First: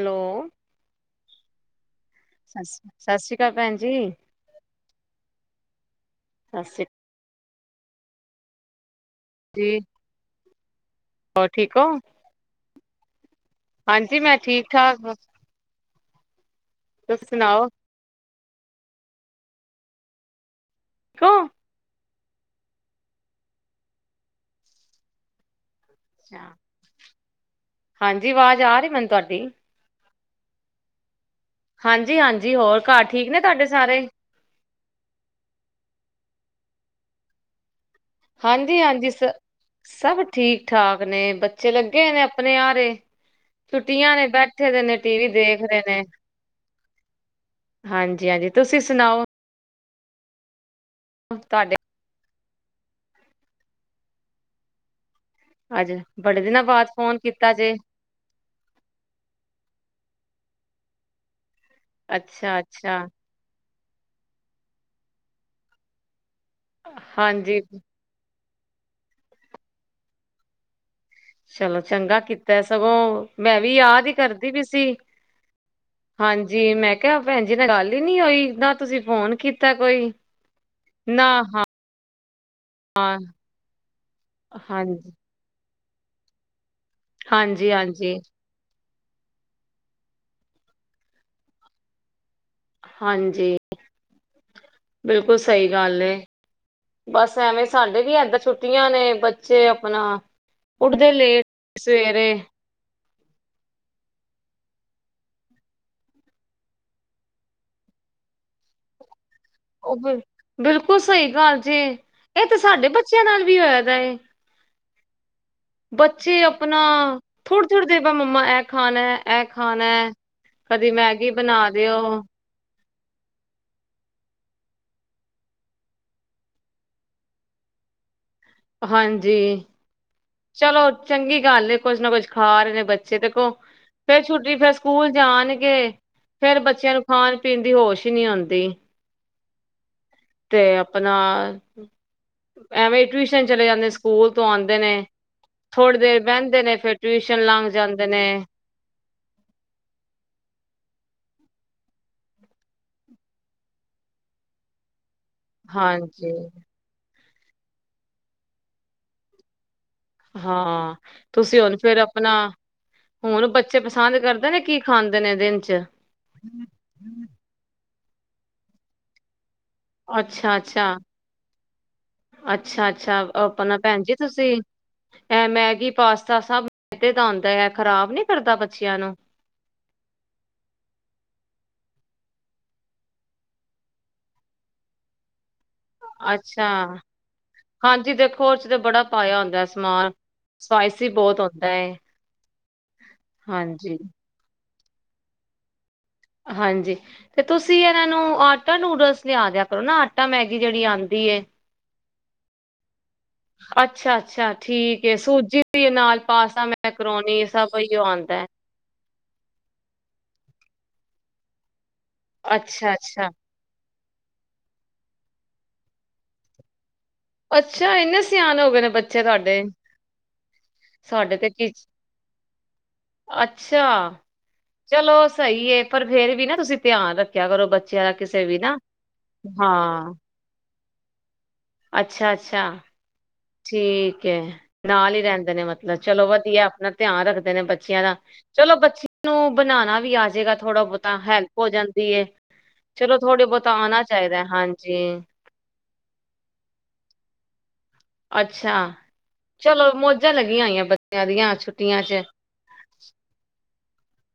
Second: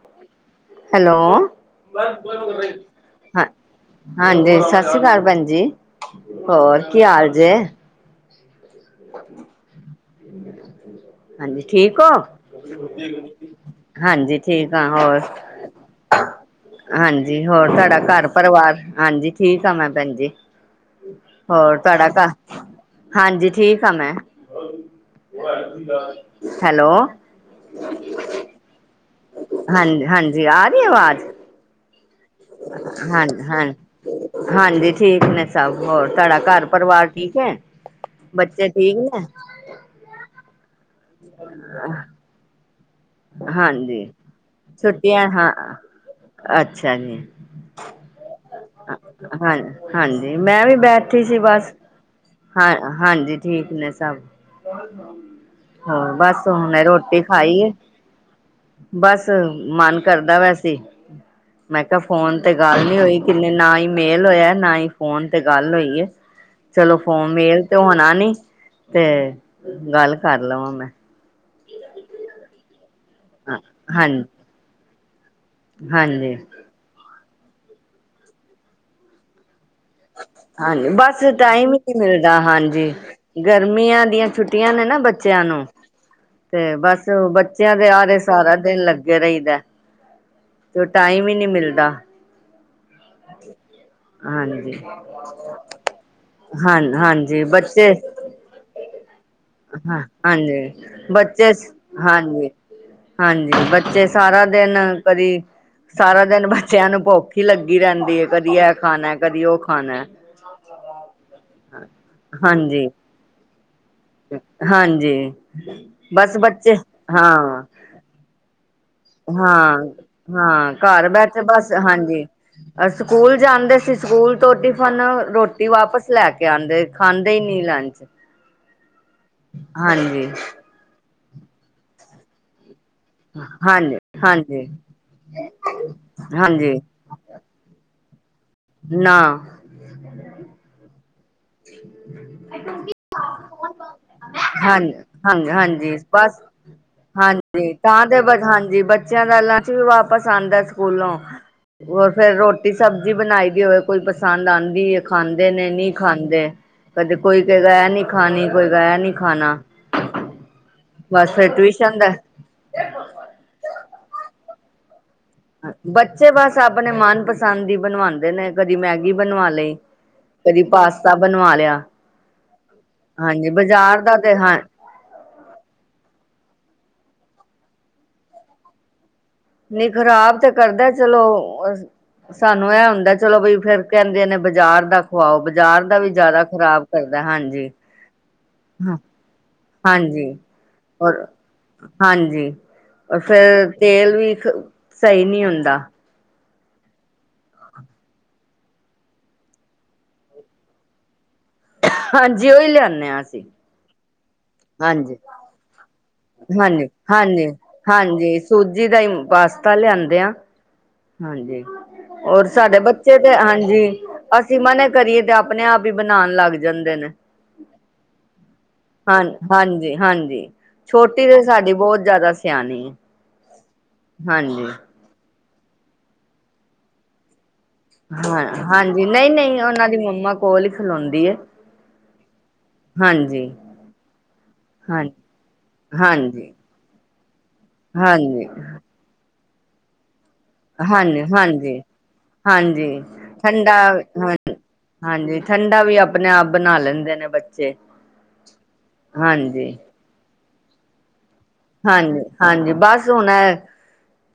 Hello. Hello. ਸਸ ਸ਼੍ਰੀ ਹਾਂ ਅਕਾਲ ਭੈਣ ਜੀ। ਹਾਂਜੀ, ਸਤਿ ਸ਼੍ਰੀ ਅਕਾਲ ਭੈਣ ਜੀ, ਸਤਿ ਹੋਰ ਸ਼੍ਰੀ ਕੀ ਹਾਲ ਜੇ? [inaudible] ਅਕਾਲ ਜੀ। ਹੋਰ ਹਾਂਜੀ, ਹੋ? ਠੀਕ ਓ? ਹਾਂਜੀ ਠੀਕ ਆ, ਹੋਰ? ਤੁਸੀਂ ਹਾਂਜੀ ਹੋਰ ਸੁਣਾਓ ਤੁਆਡਾ ਘਰ-ਪਰਵਾਰ ਹਾਂਜੀ, ਠੀਕ ਆ ਮੈਂ ਭੈਣ ਜੀ। ਠੀਕ ਹੋ? ਹੋਰ ਤੁਆਡਾ ਘਰ ਹਾਂਜੀ, ਠੀਕ ਆ ਮੈਂ। ਹੈਲੋ। ਹਾਂਜੀ, ਵਾਜ ਆ ਰੀ ਮੈਨੂੰ ਤੁਆਡੀ। ਹਾਂਜ ਹਾਂਜੀ ਆ ਰੀਏ ਆਵਾਜ? ਹਾਂਜੀ-ਹਾਂਜੀ, ਹੋਰ ਘਰ ਠੀਕ ਨੇ ਹਾਂ ਤੁਆਡੇ ਸਾਰੇ? ਹਾਂਜੀ ਠੀਕ ਨੇ ਸਭ, ਹੋਰ ਤੁਆਡਾ ਘਰ-ਪਰਵਾਰ ਠੀਕ ਐ? ਬੱਚੇ ਹਾਂਜੀ ਠੀਕ ਹਾਂਜੀ ਸ ਨੇ? ਸਭ ਠੀਕ ਠਾਕ ਨੇ, ਬੱਚੇ ਲੱਗੇ ਨੇ ਅਪਨੇ ਆਾਰੇ। ਹਾਂਜੀ ਛੁੱਟੀਆਂ ਨੇ ਬੈਠੇ ਦੇ ਨੇ, ਛੁੱਟੀਆਂ ਟੀਵੀ ਹਾਂ ਦੇਖ ਰੇ ਨੇ। ਅੱਛਾ ਜੀ ਹਾਂਜੀ-ਹਾਂਜੀ, ਤੁਸੀਂ ਸੁਨਾਓ? ਹਾਂ ਹਾਂਜੀ ਮੈਂ ਵੀ ਬੈਠੀ ਸੀ, ਬਸ। ਤੁਹਾਡੇ ਹਾਂ ਹਾਂਜੀ, ਠੀਕ ਨੇ ਸਭ। ਅੱਜ ਹਾਂ ਬੜੇ ਬਸ, ਦਿਨਾਂ ਹੁਨੇ ਬਾਅਦ ਫੋਨ ਰੋਟੀ ਕੀਤਾ ਖਾਈ ਏ। ਜੇ, ਬਸ ਮਨ ਕਰਦਾ ਵੈ ਸੀ, ਮੈਂ ਕਿਹਾ ਫੋਨ ਤੇ ਅੱਛਾ ਗੱਲ ਨੀ ਅੱਛਾ। ਹੋਈ। ਕਿਨੇ ਨਾ ਹੀ ਮੇਲ ਹੋਇਆ ਨਾ ਹੀ ਫੋਨ ਤੇ ਗੱਲ ਹੋਈ ਐ। ਚਲੋ ਫੋਨ ਹਾਂਜੀ ਮੇਲ ਤੇ ਹੋਣਾ ਨੀ, ਤੇ ਗੱਲ ਕਰ ਲਵਾਂ ਮੈਂ। ਚਲੋ ਚੰਗਾ ਕੀਤਾ, ਸਗੋਂ ਮੈਂ ਵੀ ਯਾਦ ਹੀ ਹਾਂਜੀ ਕਰਦੀ ਵੀ ਸੀ। ਹਾਂਜੀ ਮੈਂ ਕਿਹਾ ਭੈਣ ਜੀ ਨਾ ਗੱਲ ਹੀ ਨੀ ਹੋਈ ਨਾ ਤੁਸੀਂ ਫੋਨ ਕੀ- ਹਾਂਜੀ ਬਸ ਟਾਈਮ ਈ- ਨੀ ਮਿਲਦਾ ਹਾਂਜੀ, ਹਾਂ ਗਰਮੀਆਂ ਦੀਆਂ ਛੁੱਟੀਆਂ ਨੇ ਨਾ ਹਾਂਜੀ ਬੱਚਿਆਂ ਨੂੰ। ਤੇ ਬਸ ਹਾਂਜੀ ਬੱਚਿਆਂ ਦੇ ਹਾਂਜੀ ਆਰੇ ਸਾਰਾ ਦਿਨ ਲੱਗੇ ਰਹੀਦਾ। ਤੇ ਟਾਈਮ ਹੀ ਨੀ ਮਿਲਦਾ। ਹਾਂਜੀ। ਹਾਂਜੀ। ਬਿਲਕੁਲ ਸਹੀ ਗੱਲ ਏ। ਹਾਂ ਬਸ ਹਾਂਜੀ ਐਵੇਂ ਬੱਚੇ ਸਾਡੇ ਵੀ ਐਦਾ ਛੁੱਟੀਆਂ ਨੇ ਬੱਚੇ ਹਾਂ ਆਪਣਾ, ਹਾਂਜੀ ਉੱਠਦੇ ਬੱਚੇ ਲੇਟ- ਸਵੇਰੇ। ਹਾਂਜੀ ਹਾਂਜੀ ਬੱਚੇ ਸਾਰਾ ਦਿਨ ਕਦੀ- ਸਾਰਾ ਦਿਨ ਬੱਚਿਆਂ ਨੂੰ ਭੁੱਖ ਈ ਲੱਗੀ ਰਹਿੰਦੀ ਐ ਕਦੀ ਇਹ ਖਾਣਾ ਕਦੀ ਉਹ- ਉਹ ਖਾਣਾ। ਬਿਲ ਬਿਲਕੁਲ ਸਹੀ ਗੱਲ ਜੇ ਇਹ ਤੇ ਹਾਂਜੀ ਸਾਡੇ ਬੱਚਿਆਂ ਨਾਲ ਵੀ ਹੋਇਆ ਦਾ ਏ। ਹਾਂਜੀ, ਬਸ ਬੱਚੇ ਹਾਂ। ਤੇ ਮੰਮਾ ਐ ਖਾਣਾ ਐ ਖਾਣਾ, ਹਾਂ-ਹਾਂ ਕਦੀ ਘਰ ਮੈਗੀ ਬੈਠੇ ਬਣਾ ਬਸ ਦਿਓ। ਹਾਂਜੀ ਸਕੂਲ ਜਾਂਦੇ ਸੀ ਸਕੂਲ ਤੋਂ ਟਿਫਨ ਰੋਟੀ ਵਾਪਸ ਲੈ ਕੇ- ਕੇ ਆਂਦੇ ਖਾਂਦੇ ਹੀ ਨੀ ਲੰਚ। ਹਾਂਜੀ, ਚਲੋ ਚੰਗੀ ਗੱਲ ਏ ਕੁਛ ਨਾ ਕੁਛ ਖਾ ਰਹੇ ਨੇ ਬੱਚ- ਚੇ ਦੇਖੋ, ਫੇਰ ਛੁੱਟੀ ਫ਼ਿਰ ਹਾਂਜੀ-ਹਾਂਜੀ-ਹਾਂਜੀ-ਹਾਂਜੀ ਸਕੂਲ ਜਾਣਗੇ, ਫ਼ਿਰ ਬੱਚਿਆਂ ਨੂੰ- ਖ਼ਾਣ-ਪੀਣ ਦੀ ਹੋਸ਼ ਈ ਨੀਂ ਆਂਦੀ। ਨਾ। ਤੇ ਆਪਣਾਂ, ਐਂਵੇਂ ਟਿਊਸ਼ਨ ਚਲੇਂ ਜਾਂਦੇਂ ਸਕੂਲ ਤੋਂ ਆਂਦੇ ਨੇਂ। ਹਾਂਜੀ-ਹਾਂਜੀ-ਹਾਂਜੀ ਥੋੜ੍ਹੀ ਦੇਰ ਬਸ ਬਹਿੰਦੇ ਨੇਂ ਫ਼ਿਰ ਟਿਊਸ਼ਨ ਲੰਘ ਜਾਂਦੇ ਨੇਂ। ਜੀ ਬੱਚਿਆਂ ਦਾ ਲਾਂਚਕ ਵਾਪਸ ਆਂਦਾ ਸਕੂਲੋਂ। ਹੋਰ ਫ਼ਿਰ ਰੋਟੀ ਸਬਜ਼ੀ ਬਣਾਈ ਦੀ ਹੋਵੇਂ ਕੋਈ ਪਸੰਦ ਆਂਦੀ ਏਂ ਖਾਂਦੇ ਨੇਂ ਨ੍ਹੀਂ ਹਾਂਜੀ ਖਾਂਦੇ, ਕਦੇ ਕੋਈ ਕਹੇਂ ਐਹ ਨੀਂ ਖਾਣੀਂ ਕੋਈ ਕਹੇਂ ਐਹ ਨੀਂ ਖਾਣਾਂ। ਹਾਂ, ਤੁਸੀਂ ਹੁਣ ਟਿਊਸ਼ਨ ਫ਼ਿਰ ਦਾ ਆਪਣਾਂ, ਹੁਣ ਬੱਚੇ ਪਸੰਦ ਕਰਦੇਂ ਨੇਂ ਕੀ ਖਾਂਦੇ ਨੇਂ ਦਿਨ। ਚ ਬੱਚੇ ਬਸ ਆਪਣੇਂ ਮਨ ਪਸੰਦ ਦੀ ਬਣਵਾਦੇ ਨੇਂ ਕਦੀਂ ਮੈਂਗੀ ਬਣਵਾ ਲਈ ਕਦੀਂ ਪਾਸਤਾ ਬਣਵਾ ਲ਼ਿਆ। ਅੱਛਾ-ਅੱਛਾ ਆਪਣਾਂ ਭੈਣ ਜੀ ਦਾ ਤੇ ਤੁਸੀਂ। ਹਾਂ ਐਹ ਮੈਂਗੀ ਪਾਸਤਾ ਸਭ ਮੈਦੇ ਦਾ ਆਂਦਾ ਹੈਂ, ਐਹ ਖ਼ਰਾਬ ਨੀਂ ਕਰਦਾਂ ਬੱਚਿਆਂ ਨੂੰ। ਨਹੀਂ ਖ਼ਰਾਬ ਤੇ ਕਰਦਾਂ ਚਲੋਂ ਸਾਂਨੂੰ ਐਹ ਹੁੰਦਾ ਚਲੋਂ ਬਈ ਫ਼ਿਰ ਕਹਿੰਦੇ ਨੇਂ ਬਾਜ਼ਾਰ ਦਾ ਖਵਾਓ ਬ ਬਜ਼ਾਰ ਦਾ ਵੀ ਜ਼ਿਆਦਾ ਅੱਛਾ ਖ਼ਰਾਬ ਕਰਦਾਂ ਹਾਂਜੀ। ਹਾਂਜੀ ਦੇਖੋਂ ਉਹ 'ਚ ਤੇ ਬੜਾਂ ਪਾਇਆਂ ਹੁੰਦਾਂ ਸਮਾਂਨ। ਹਾਂਜੀ ਸਵਾਇਸੀ ਬਹੁਤ ਹੋਤਾਂ ਐਂ। ਫ਼ਿਰ ਤੇਲ ਵੀ, ਸਹੀ ਨੀਂ ਹੁੰਦਾਂ। ਹਾਂਜੀ। ਤੇ ਤੁਸੀਂ ਇਹਨਾਂ ਨੂੰ ਆਟਾ ਨੂਡਲਸ ਲ਼ਿਆ ਦਿਆਂ ਕਰੋਂ ਨਾ ਆਟਾ ਮੈਂਗੀ ਜਿਹੜੀ ਆਂਦੀ ਏ। ਹਾਂਜੀ ਉਹੀ ਲਿਆਨੇ, ਹਾਂ ਅਸੀਂ। ਅੱਛਾ, ਅੱਛਾ ਠੀਕ ਹਾਂਜੀ ਏਂ ਸੂਜ਼ੀ ਵੀ ਏ ਨਾਲ਼। ਪਾਸਤਾ ਹਾਂਜੀ ਮੈਂਕਰੋਨੀ ਸਬ ਏਈਓ ਆਉਂਦਾਂ ਐਂ। ਜਿਦਾ ਈਮ ਪਾਸਤਾ ਲਿਆਂਦੇ ਆ। ਹਾਂਜੀ, ਹੋਰ ਸਾਡੇ ਅੱਛਾ ਬੱਚੇ ਅੱਛਾ ਤੇ ਹਾਂਜੀ। ਅਸੀਂ ਮਨਾਂ ਕਰੀਏਂ ਤਾਂ ਆਪਣੇਂ ਆਪ ਹੀ ਬਣਾਣ ਲੱਗ ਜਾਂਦੇਂ ਨੇਂ। ਅੱਛਾ ਇੰਨੇ ਸਿਆਣੇ ਹੋ ਗਏ ਨੇ ਹਾਂ, ਬੱਚੇ ਤੁਹਾਡੇ ਹਾਂਜੀ -ਹਾਂਜੀ। ਛੋਟੀ ਸਾਡੇ ਤੇ ਕੀ ਸਾਡੀ ਬਹੁਤ ਜ਼ਿਆਦਾ ਸਿਆਣੀ ਏ ਅੱਛਾ, ਚਲੋਂ ਸਹੀ ਏਂ ਪਰ ਫ਼ਿਰ ਵੀ ਨਾ ਤੁਸੀਂ ਧਿਆਂਨ ਰੱਖਿਆਂ ਕਰੋਂ ਬਚ ਹਾਂ, ਹਾਂਜੀ ਨਹੀਂ- ਨਹੀਂ ਉਹਨਾਂ ਦੀ ਹਾਂ ਮੰਮਾ ਕੋਲ਼ ਹੀ ਖਲੋਂਦੀ ਏਂ। ਅੱਛਾ, ਅੱਛਾ। ਹਾਂਜੀ। ਠੀਕ ਏ, ਹਾਂ ਨਾਲ਼ ਹੀ ਰਹਿੰਦੇਂ ਨੇਂ ਮੱਤਲਬ ਚਲੋਂ ਹਾਂਜੀ ਵਧੀਆ ਆਪਣਾ ਧਿਆਨ ਰੱਖਦੇ ਨੇਂ ਬੱਚਿਆਂ, ਦਾ ਹਾਂਜੀ ਚਲੋਂ ਬੱਚੇ ਨੂੰ ਬਣਾਣਾ ਵੀ ਆਜੇਗਾ। ਥੋੜਾਂ ਬਹੁਤਾਂ ਹਾਂਜੀ ਹੈਲਪ ਹੋ ਹਾਂਜੀ ਜਾਂਦੀ ਏ ਹਾਂਜੀ ਚਲੋਂ ਥੋੜ੍ਹੀ ਬਹੁਤਾ ਠੰਡਾ ਆਉਣਾਂ ਹਾਂ ਚਾਹੀਂਦਾ ਹਾਂਜੀ। ਠੰਡਾ ਵੀ ਆਪਣੇਂ ਆਪ ਬਣਾਂ ਲੈਂਦੇਂ ਨੇਂ ਬੱਚੇ। ਅੱਛਾ, ਹਾਂਜੀ ਚਲੋ ਮੌਜਾਂ ਲੱਗੀਆਂ ਹੋਈਆਂ ਬੱਚਿਆਂ ਦੀਆਂ। ਛੁੱਟੀਆਂ ਹਾਂਜੀ, ਚ ਹਾਂਜੀ ਬਸ ਹੁਣ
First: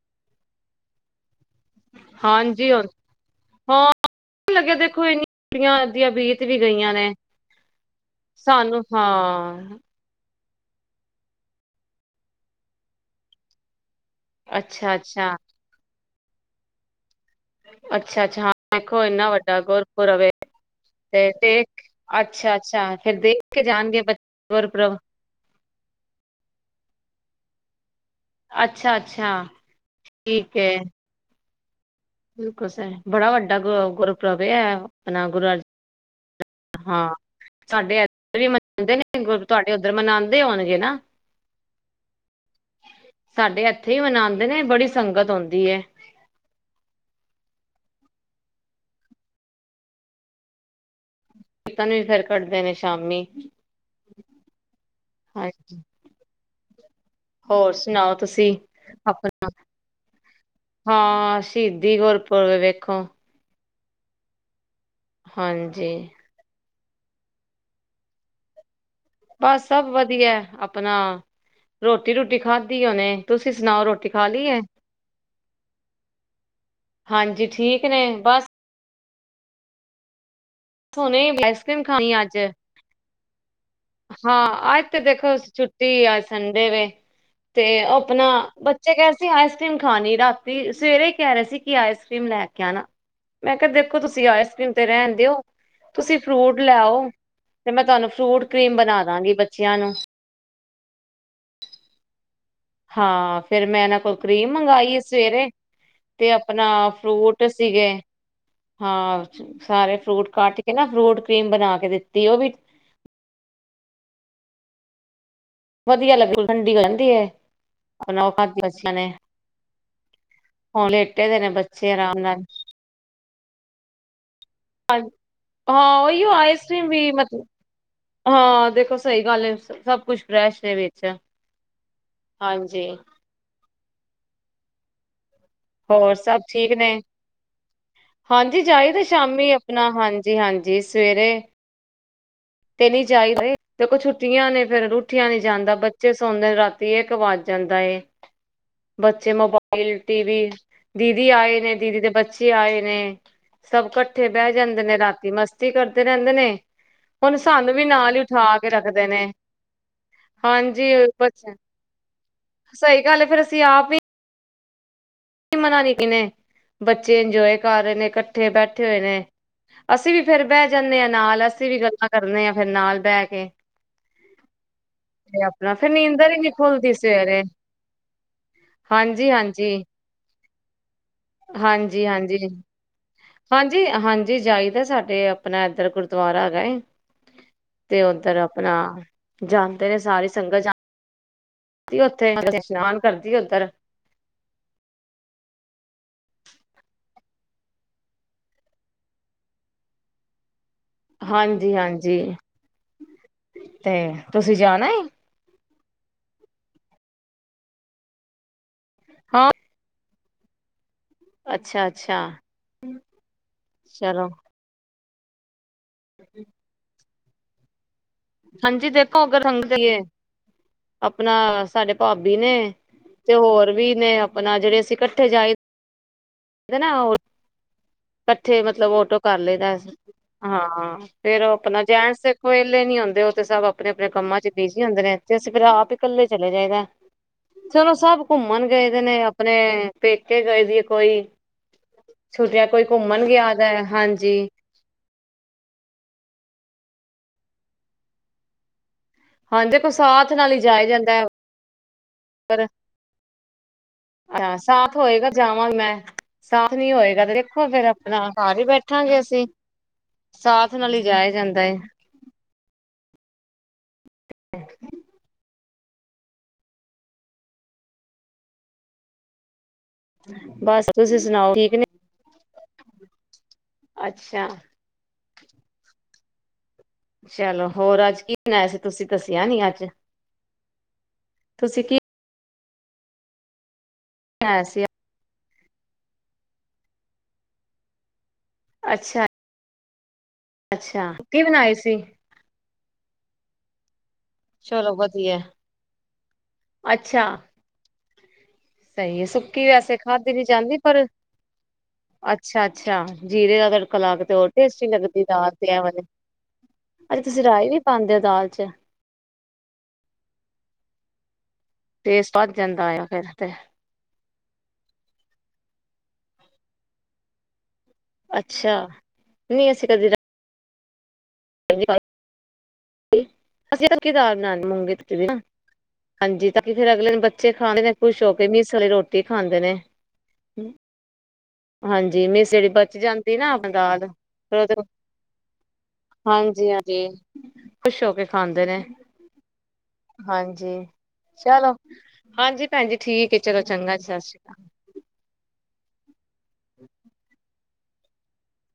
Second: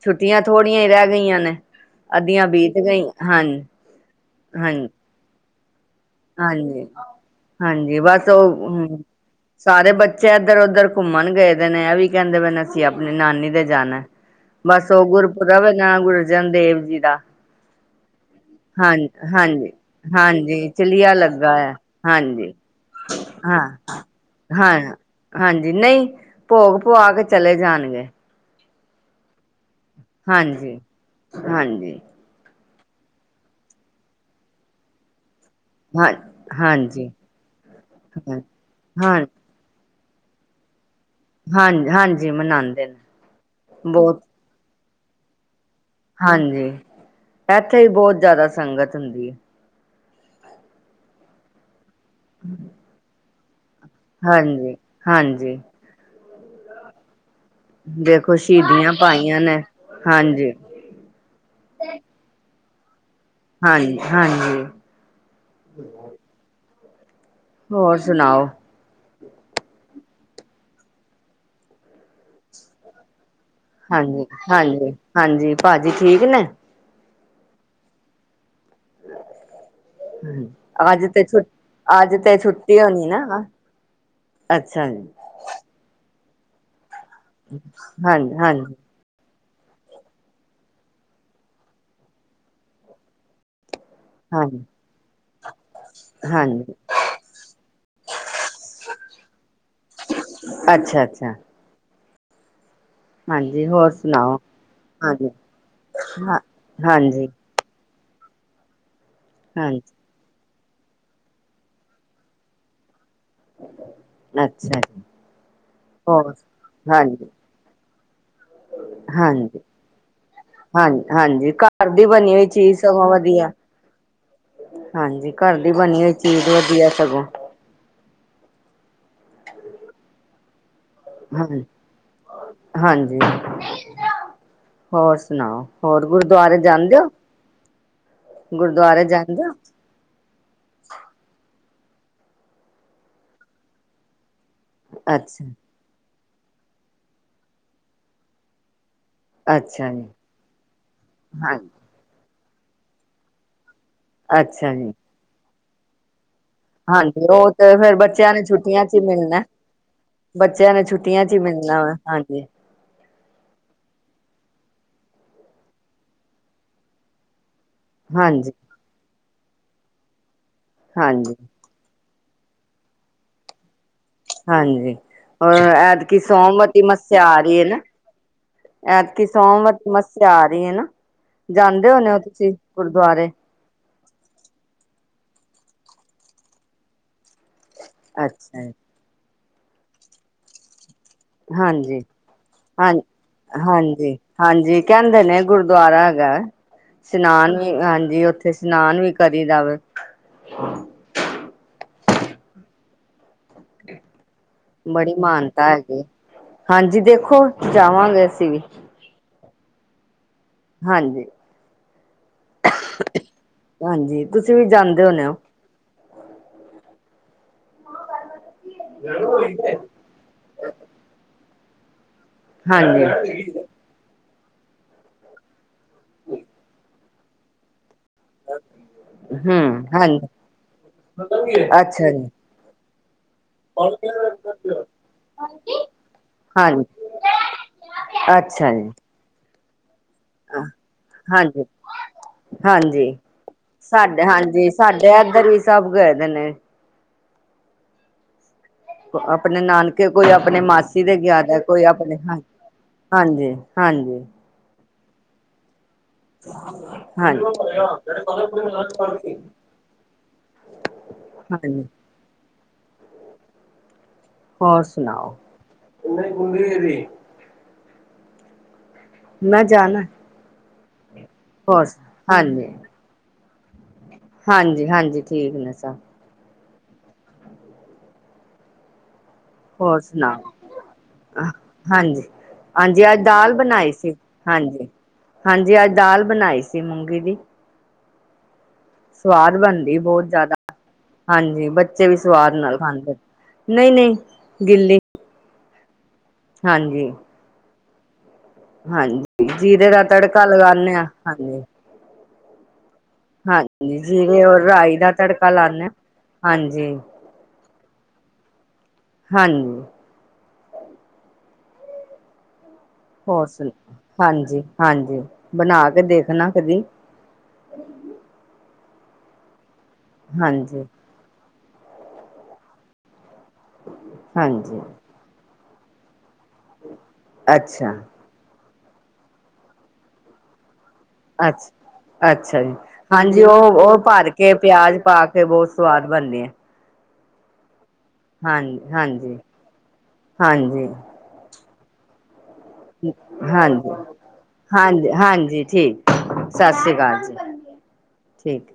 ਛੁੱਟੀਆਂ ਥੋੜੀਆਂ ਹੀ ਰਹਿ ਗਈਆ ਨੇ। ਅੱਧੀਆਂ ਬੀਤ ਗਈ, ਹਨ [unintelligible] ਲਗਿਆ ਦੇਖੋਂ ਏਨੀਂ। ਛੁੱਟੀਆਂ ਅੱਧੀਆਂ ਬੀਤ ਵੀ ਹਾਂਜੀ ਗਈਆਂ ਨੇ, ਹਾਂਜੀ ਬਸ ਉਹ ਸਾਨੂੰ ਹਮ ਹਾਂ ਸਾਰੇ ਬੱਚੇ ਇੱਧਰ ਉੱਧਰ ਘੁੰਮਣ ਗਏ ਦੇ ਨੇ, ਐਵੀ ਕਹਿੰਦੇ ਪਏ ਨੇ ਅਸੀਂ ਆਪਣੀ ਨਾਨੀ ਦੇ ਜਾਣਾ। ਬਸ ਅੱਛਾ ਉਹ ਅੱਛਾ ਗੁਰਪੁਰਬ ਹੈਗਾ ਗੁਰ ਅਰਜਨ ਦੇਵ ਜੀ ਦਾ। ਅੱਛਾ-ਅੱਛਾ ਹਾਂ ਦੇਖੋ ਹਾਂਜੀ ਇੰਨਾ ਵੱਡਾ ਹਾਂਜੀ, ਗੁਰਪੁਰਬ ਏ ਹਾਂਜੀ। ਚਲੀਆਂ ਤੇ ਲੱਗਾ ਹੈਂ, ਦੇਖ ਹਾਂਜੀ ਅੱਛਾ-ਅੱਛਾ ਫੇਰ ਦੇਖ ਕੇ ਹਾਂ, ਹਾਂ, ਜਾਣਗੇ ਬੱਚੇ ਹਾਂ ਗੁਰਪੁਰਬ ਹਾਂਜੀ ਨਹੀਂ ਭੋਗ ਪਵਾ ਕੇ ਚਲੇਂ ਜਾਂਣਗੇ। ਅੱਛਾ, ਅੱਛਾ। ਹਾਂਜੀ- ਹਾਂਜੀ। ਬਿਲਕੁਲ ਸਹੀ, ਬੜਾ ਵੱਡਾ ਗੁਰ ਗੁਰਪੁਰਬ ਇਹ ਹੈ ਆਪਣਾ ਗੁਰੂ ਹਾਂ ਅਰਜਨ ਹਾਂ ਹਾਂਜੀ ਸਾਡੇ ਇਧਰ ਹਾਂ ਵੀ ਮਨਾਉਂਦੇ ਹਾਂ ਨੇ ਗੁਰ ਤੁਹਾਡੇ ਉੱਧਰ ਮਨਾਉਂਦੇ ਹੋਣਗੇ ਨਾ। ਹਾਂ ਹਾਂਜੀ ਮਨਾਉਂਦੇ ਨੇ ਬਹੁਤ ਕਹਿੰਦੇ ਨੇ ਬੜੀ ਸੰਗਤ ਹੁੰਦੀ ਏ। ਹਾਂਜੀ ਇੱਥੇ ਹੀ ਬਹੁਤ ਜ਼ਿਆਦਾ ਸੰਗਤ ਹੁੰਦੀ ਹੈ। ਨਗਰ ਕੀਰਤਨ ਵੀ ਫੇਰ ਕੱਢਦੇ ਨੇ ਸ਼ਾਮੀ। ਹਾਂਜੀ, ਹਾਂਜੀ ਹੋਰ ਸੁਣਾਓ ਦੇਖੋ ਤੁਸੀਂ ਸ਼ਹੀਦੀਆਂ ਪਾਈਆਂ ਆਪਣਾ? ਨੇ ਹਾਂਜੀ ਹਾਂ ਸ਼ਹੀਦੀ ਗੁਰਪੁਰਬ ਵੇਖੋ ਹਾਂਜੀ, ਹਾਂਜੀ ਹਾਂਜੀ। ਹੋਰ ਸੁਣਾਓ? ਬਸ ਸਭ ਵਧੀਆ ਆਪਣਾ ਰੋਟੀ ਰੂਟੀ ਖਾਧੀ ਹੁਣੇ। ਤੁਸੀਂ ਸੁਣਾਓ? ਰੋਟੀ ਹਾਂਜੀ, ਖਾ ਲਈ ਹੈ ਹਾਂਜੀ, ਹਾਂਜੀ, ਭਾਜੀ ਠੀਕ ਨੇ। ਹਾਂਜੀ ਠੀਕ ਨੇ ਬਸ ਅੱਜ ਹੁਣੇ ਤੇ ਛੁ ਆਈਸ ਕਰ੍ਰੀਮ ਖਾਣੀ ਅੱਜ ਤੇ ਛੁੱਟੀ ਹੋਣੀ ਨਾ ਹਨਾ ਹਾਂ ਆੱਜ ਤੇ ਦੇਖੋ ਛੁੱਟੀ ਅੱਜ ਸੰਡੇ ਵੇ। ਤੇ ਅਪਣਾ ਹਾਂਜੀ ਹਾਂਜੀ ਬੱਚੇ ਕੈ ਤੇ ਆਈਸ-ਕ੍ਰੀਮ ਖਾਣੀ ਰਾਤੀ ਸਵੇਰੇ ਈ ਕੈ ਰੇ ਸੀ ਕਿ ਆਈਸ-ਕ੍ਰੀਮ ਲੈ ਕੇ ਆਣਾ। ਮੈਂ ਕੇਆ ਦੇਖੋ ਤੁਸੀਂ ਹਾਂਜੀ ਆਈਸ-ਕ੍ਰੀਮ ਤੇ ਰੈਣ ਦਓ, ਤੁਸੀਂ ਫਰੂਟ ਹਾਂਜੀ ਲੈ ਆਓ। ਤੇ ਮੈਂ ਤਾਨੂੰ ਫਰੂਟ ਕ੍ਰੀਮ ਬਣਾ ਦਾਂਗੀ ਬੱਚਿਆਂ ਨੂੰ। ਅੱਛਾ-ਅੱਛਾ। ਹਾਂ ਫੇਰ ਹਾਂਜੀ ਮੈਂ ਹੋਰ ਐਨਾਂ ਕੋਲ ਸੁਣਾਓ ਕਰੀਮ ਮੰਗਾਈ ਆ ਹਾਂਜੀ ਸਵੇਰੇ, ਤੇ ਹਾਂ ਆਪਣਾ ਹਾਂਜੀ ਫਰੂਟ ਸੀਗੇ ਹਾਂ ਹਾਂਜੀ ਸਾਰੇ ਫਰੂਟ ਕੱਟ ਕੇ- ਨਾ ਫਰੂਟ ਕਰੀਮ ਬਣਾ ਕੇ ਦਿੱਤੀ, ਓ ਵੀ ਅੱਛਾ। ਵਧੀਆ ਹੋਰ ਲੱਗੀ ਠੰਡੀ ਹੋ ਜਂਦੀ ਏ ਅਪਣਾ ਓ ਖਾ ਹੁਣ ਲੇਟੇ ਦੇ ਨੇ ਹਾਂਜੀ-ਹਾਂਜੀ-ਹਾਂਜੀ ਕਾਰ ਬੱਚੇ ਦੀ ਆਰਾਮ ਬਣੀ ਨਾਲ ਹੋਈ ਚੀਜ਼ ਸਗੋਂ ਵਧੀਆ ਹਾਂਜੀ ਘੱਰ ਦੀ ਬਣੀ ਹਾਂ ਹੋਈ ਉਹੀਓ ਚੀਜ਼ ਆਈਸ ਵਧੀਆ ਕਰ੍ਰੀਮ ਵੀ ਸਗੋਂ ਮਤਲਬ ਹਾਂ ਦੇਖੋ ਸਈ ਗੱਲ ਏ, ਸਭ ਕੁਛ ਬਰੈਸਟ ਐ ਵਿੱਚ ਹੂੰ ਹਾਂਜੀ ਹੋਰ ਸੁਨਾਓ? ਹੋਰ ਸਭ ਠੀਕ ਨੇ ਹਾਂਜੀ ਜਾਈਦਾ ਗੁਰਦੁਆਰੇ ਜਾਂਦੇ ਹੋ ਸ਼ਾਮੀ ਅਪਣਾ ਹਾਂਜੀ-ਹਾਂਜੀ ਸਵੇਰੇ ਤੇ ਨ ਜਾਹੀਦੇ ਦੇਖੋ ਛੁੱਟੀਆਂ ਨੇ ਫੇਰ ਓਠੇਆਂ ਨੀ ਅੱਛਾ ਜਾਂਦਾ ਬੱਚੇ ਬੱਚੇ ਸੌਦੇ ਰਾਤੀ ਏਕ ਵਜ ਜਾਂਦਾ ਏ। ਬੱਚੇ ਅੱਛਾ ਮੋਬਾਈਲ, ਜੀ ਟੀਵੀ ਦੀਦੀ ਹਾਂ ਆਏ ਨੇ ਦੀਦੀ ਦੇ ਬੱਚੇ ਆਏ ਨੇ ਸਭ ਇਕੱਠੇ ਬੈ ਅੱਛਾ ਜਾਂਦੇ ਜੀ ਨੇ ਰਾਤੀ ਮਸਤੀ ਕਰਦੇ ਰੈਂਦੇ ਨੇ ਹਾਂਜੀ ਹੁਣ ਓ ਤੇ ਸਾਨੂੰ ਵੀ ਫੇਰ ਨਾਲ ਹੀ ਬੱਚਿਆਂ ਨੇ ਉਠਾ ਕੇ ਛੁੱਟੀਆਂ ਚ ਈ ਰੱਖਦੇ ਨੇ ਮਿਲਣਾ। ਬੱਚਿਆਂ ਨੇ ਹਾਂਜੀ ਛੁੱਟੀਆਂ ਚ ਈ ਮਿਲਣਾ ਵੈ ਹਾਂਜੀ ਸਈ ਗੱਲ ਏ, ਫੇਰ ਅਸੀਂ ਆਪ ਈ ਮਨਾ ਨੀ ਕਿਨੇ ਬੱਚੇ ਇੰਜੋਏ ਕਰ ਰੇ ਨੇ ਇਕੱਠੇ ਹਾਂਜੀ ਬੈਠੇ ਇਕੱਠੇ ਹੋਏ ਨੇ ਅਸੀਂ ਵੀ ਫੇਰ ਬੈ ਜਣੇ ਆ ਹਾਂਜੀ ਨਾਲ ਅਸੀਂ ਵੀ ਗੱਲਾਂ ਕਰਨੇ ਹਾਂ ਫਿਰ ਨਾਲ ਬੈ ਕੇ ਹਾਂਜੀ ਤੇ ਹੋ ਆਪਣਾ ਫੇਰ ਐਤਕੀ ਨੀਂਦਰ ਹੀ ਨੀ ਸੋਮਵਤੀ ਖੁੱਲਦੀ ਮੱਸਿਆ ਆ ਸਵੇਰੇ ਰੀ ਏ ਨਾ ਐਤਕੀ ਹਾਂਜੀ, ਹਾਂਜੀ। ਸੋਮਵਤੀ ਮੱਸਿਆ ਆ ਰੀ ਏ ਨਾ, ਜਾਂਦੇ ਹਾਂਜੀ, ਹੋਣੇ ਓ ਹਾਂਜੀ, ਤੁਸੀਂ। ਗੁਰਦਵਾਰੇ। ਹਾਂਜੀ, ਹਾਂਜੀ ਜਾਈਦਾ ਸਾਡੇ ਆਪਣਾ ਐਧਰ ਗੁਰਦੁਆਰਾ ਹੈਗਾ ਏ। ਤੇ ਓਧਰ ਅੱਛਾ ਜੀ। ਆਪਣਾ ਜਾਂਦੇ ਨੇ ਸਾਰੀ ਸੰਗਤ ਜਾਂ ਇਸ਼ਨਾਨ ਕਰਦੀ ਉੱਧਰ ਹਾਂਜੀ-ਹਾਂ-ਹਾਂਜੀ। ਹਾਂਜੀ, ਕੈਂਦੇ ਨੇ ਗੁਰਦਆਰਾ ਹੈਗਾ। ਸਿਨਾਨ ਵੀ ਹਾਂਜੀ ਓਥੇ ਸਿਨਾਨ ਵੀ ਕਰੀ ਦਾ ਵੇ। ਹਾਂਜੀ-ਹਾਂਜੀ। ਬੜੀ ਮਾਨ ਤਾਂ ਹੈਗੇ। ਹਾਂਜੀ ਦੇਖੋ ਜਾਵਾਂਗੇ ਅਸੀਂ ਵੀ। ਹਾਂ ਹਾਂਜੀ, ਅੱਛਾ ਅੱਛਾ ਹਾਂਜੀ ਚਲੋ ਤੁਸੀਂ ਵੀ ਜਾਂਦੇ ਹੋਣੇ ਓ। [unintelligible] ਹਾਂਜੀ ਦੇਖੋ ਅਗਰ ਹੁੰਦੀ ਏ ਆਪਣਾ ਸਾਡੇ ਪਾਬੀ ਨੇ ਤੇ ਹਾਂਜੀ ਹੋਰ ਵੀ ਨੇ ਆਪਣਾ ਜੇੜੇ ਅਸੀਂ ਕੱਠੇ ਜਾਈ ਹੁੰ ਦੇਣਾ ਓ ਏਥੇ ਮਤਲਬ ਅੋਟੋ ਕੱਰ ਲਦਾ, ਹੂੰ ਹਾਂਜੀ ਹਾਂ, ਫੇਰ ਓ ਅਪਣਾ ਅੱਛਾ ਜੈਨਸ ਜੀ। ਹੋਏਲੇ ਨੀ ਓਦੇ ਓ ਤੇ ਸਭ ਅਪਣੇ-ਅਪਣੇ ਕੰਮਾਂ ਚ ਬਿਜੀ ਹੁੰਦੇ ਨੇ, ਤੇ ਅਸੀਂ ਫੇਰ ਆਪ ਈ ਕਲੇ ਚਲੇ ਜਾਈਦੈ ਹਾਂਜੀ ਚਲੋ ਸਭ ਘੁੰਮਣ ਅੱਛਾ ਜੀ ਗੇਦੇ ਨੇ ਅ ਅਪਣੇ, ਪੇਕੇ ਗਏ ਦੀ, ਕੋਈ ਹਾਂਜੀ ਛੁੱਟੀਆਂ ਕੋਈ ਹਾਂਜੀ ਘੁੰਮਣ ਗੇਆ ਦੈ, ਹਾਂਜੀ ਸਾਡੇ ਏਧਰ ਵੀ ਸਭ ਗੇ ਦੇ ਨੇ। ਕੋ ਅਪਣੇ ਹਾਂਜੀ ਦੇਖੋ ਨਾਨਕੇ ਕੋਈ, ਸਾਥ ਨਾਲ ਹੀ ਆਪਣੇ ਜਾਇਆ ਮਾਸੀ ਜਾਂਦਾ ਦੇ ਹੈ। ਗੇਆ ਦੈ, ਕੋਈ ਆਪਣੇ ਹਾਂ ਪਰ ਹਾਂਜੀ-ਹਾਂਜੀ। ਹਾਂ ਸਾਥ ਹੋਏਗਾ ਜਾਵਾਂ ਮੈਂ। ਸਾਥ ਨੀ ਹੋਏਗਾ ਤੇ ਹਾਂਜੀ ਦੇਖੋ ਫੇਰ ਅਪਣਾ ਘੱਰ ਈ ਬੈਠਾਗੇ ਅਸੀ। ਸਾਥ ਨਾਲ ਈ ਜਾਆ ਜਾਂਦਾ ਏ ਹਾਂਜੀ ਹੋਰ ਸੁਣਾਓ ਮੈਂ ਜਾਣਾ, ਬਸ ਤੁਸੀਂ ਸੁਣਾਓ ਠੀਕ ਨੇ? ਹੋਸ, ਹਾਂਜੀ ਅੱਛਾ ਹਾਂਜੀ-ਹਾਂਜੀ ਠੀਕ ਨੇ ਸ ਚਲੋ ਹੋਰ ਅੱਜ ਕੀ ਮਨਾਆ ਸੀ ਤੁਸੀਂ ਦੱਸੇਆ ਨੀ ਅੱਜ? ਹੋਰ ਸੁਣਾਓ ਤੁਸੀ ਕੀ ਹਾਂਜੀ ਹਾਂਜੀ ਅੱਜ ਦਾਲ ਬਣਾਈ ਸੀ, ਬਣਾਇਆ ਸੀ ਹਾਂਜੀ, ਹਾਂਜੀ ਅੱਜ ਦਾਲ ਬਣਾਈ ਸੀ ਮੂੰਗੀ ਦੀ। ਅੱਛਾ। ਸਵਾਦ ਬਣਦੀ ਬੋਤ ਜਾਦਾ, ਅੱਛਾ ਕੀ ਹਾਂਜੀ ਬਣਾਈ ਸੀ ਬੱਚੇ ਵੀ ਸਵਾਦ ਨਾਲ ਖਾਂਦੇ, ਨਈ-ਨਈ ਚਲੋ ਵਧੀਐ ਹਾਂਜੀ। ਸਈ ੲੈ, ਹਾਂਜੀ ਸੁੱਕੀ ਜੀਰੇ ਵੈਸੇ ਦਾ ਖਾਦੀ ਨੀ ਤੜਕਾ ਜਾਂਦੀ ਲਗਾਨੇ ਪਰ, ਆ ਹਾਂਜੀ ਅੱਛਾ-ਅੱਛਾ ਜੀਰੇ ਦਾ ਤੜਕਾ ਹਾਂਜੀ ਲਾ ਕੇ ਤੇ ਜੀਰੇ ਹੋ ਔਰ ਟੇਸਟੀ ਰਾਈ ਦਾ ਲੱਗਦੀ ਦਾਲ ਤੜਕਾ ਤੇ ਐ ਲਾਨੇ ਆ ਹਾਂਜੀ ਵਾਲੇ ਤੁਸੀਂ ਰਾਏ ਵੀ ਪਾਦੇ ਓ ਦਾਲ ਚ। ਹਾਂਣ। ਟੇਸਟ ਵੱਧ ਜਾਂਦਾ ਆ ਫਿਰ ਤੇ ਫੋਰਸੇਲ, ਹਾਂਜੀ, ਹਾਂਜੀ, ਬਣਾ ਕੇ ਦੇਖਣਾ ਕਦੀ ਅੱਛਾ, ਨਈ ਅਸੀਂ ਕਦੇ ਹਾਂਜੀ। ਸਸ੍ਰੀ ਕਾਲ। ਅਸੀਂ ਤਾਂ ਕਿਦਾਰ ਹਾਂਜੀ ਨਾਨੂੰ ਗੇ [unintelligible] ਆਜੀ ਤਾਂ ਕਿ ਫਿਰ ਅਗਲੇ ਦਿਨ ਬੱਚੇ ਖਾਦੇ ਨੇ ਅੱਛਾ ਕੁਸ਼ਹੁ ਮਸਲੀ ਰੋਟੀ ਖਾਂਦੇ ਨੇ। ਅੱਛਾ ਹਾਂਜੀ, ਅੱਛਾ ਮੇਸਰੀ ਜੀ ਬੱਚ ਜਾਂਦੀ ਹਾਂਜੀ ਨਾ ਉਹ ਉਹ ਬਗਾਲ, ਭਰ ਕੇ ਫੇਰ ਜਦੋ ਪਿਆਜ ਪਾ ਕੇ ਬਹੁਤ ਸਵਾਦ ਬਣਦੀ ਹੈ ਹਾਂਜੀ ਆਜੀ ਖੁਸ਼ ਹੋ ਕੇ ਖਾਂਦੇ ਨੇ, ਹਾਂਜੀ ਹਾਂਜੀ ਹਾਂਜੀ। ਚਲੋ, ਹਾਂਜੀ ਭੈਣ ਜੀ ਠੀਕ ਏ, ਚਲੋ ਚੰਗਾ ਸਸ੍ਰੀ ਕਾਲ। ਹਾਂਜੀ-ਹਾਂਜੀ, ਠੀਕ ਸਾਸ਼੍ਰੀ ਕਾਲ ਜੀ ਠੀਕ।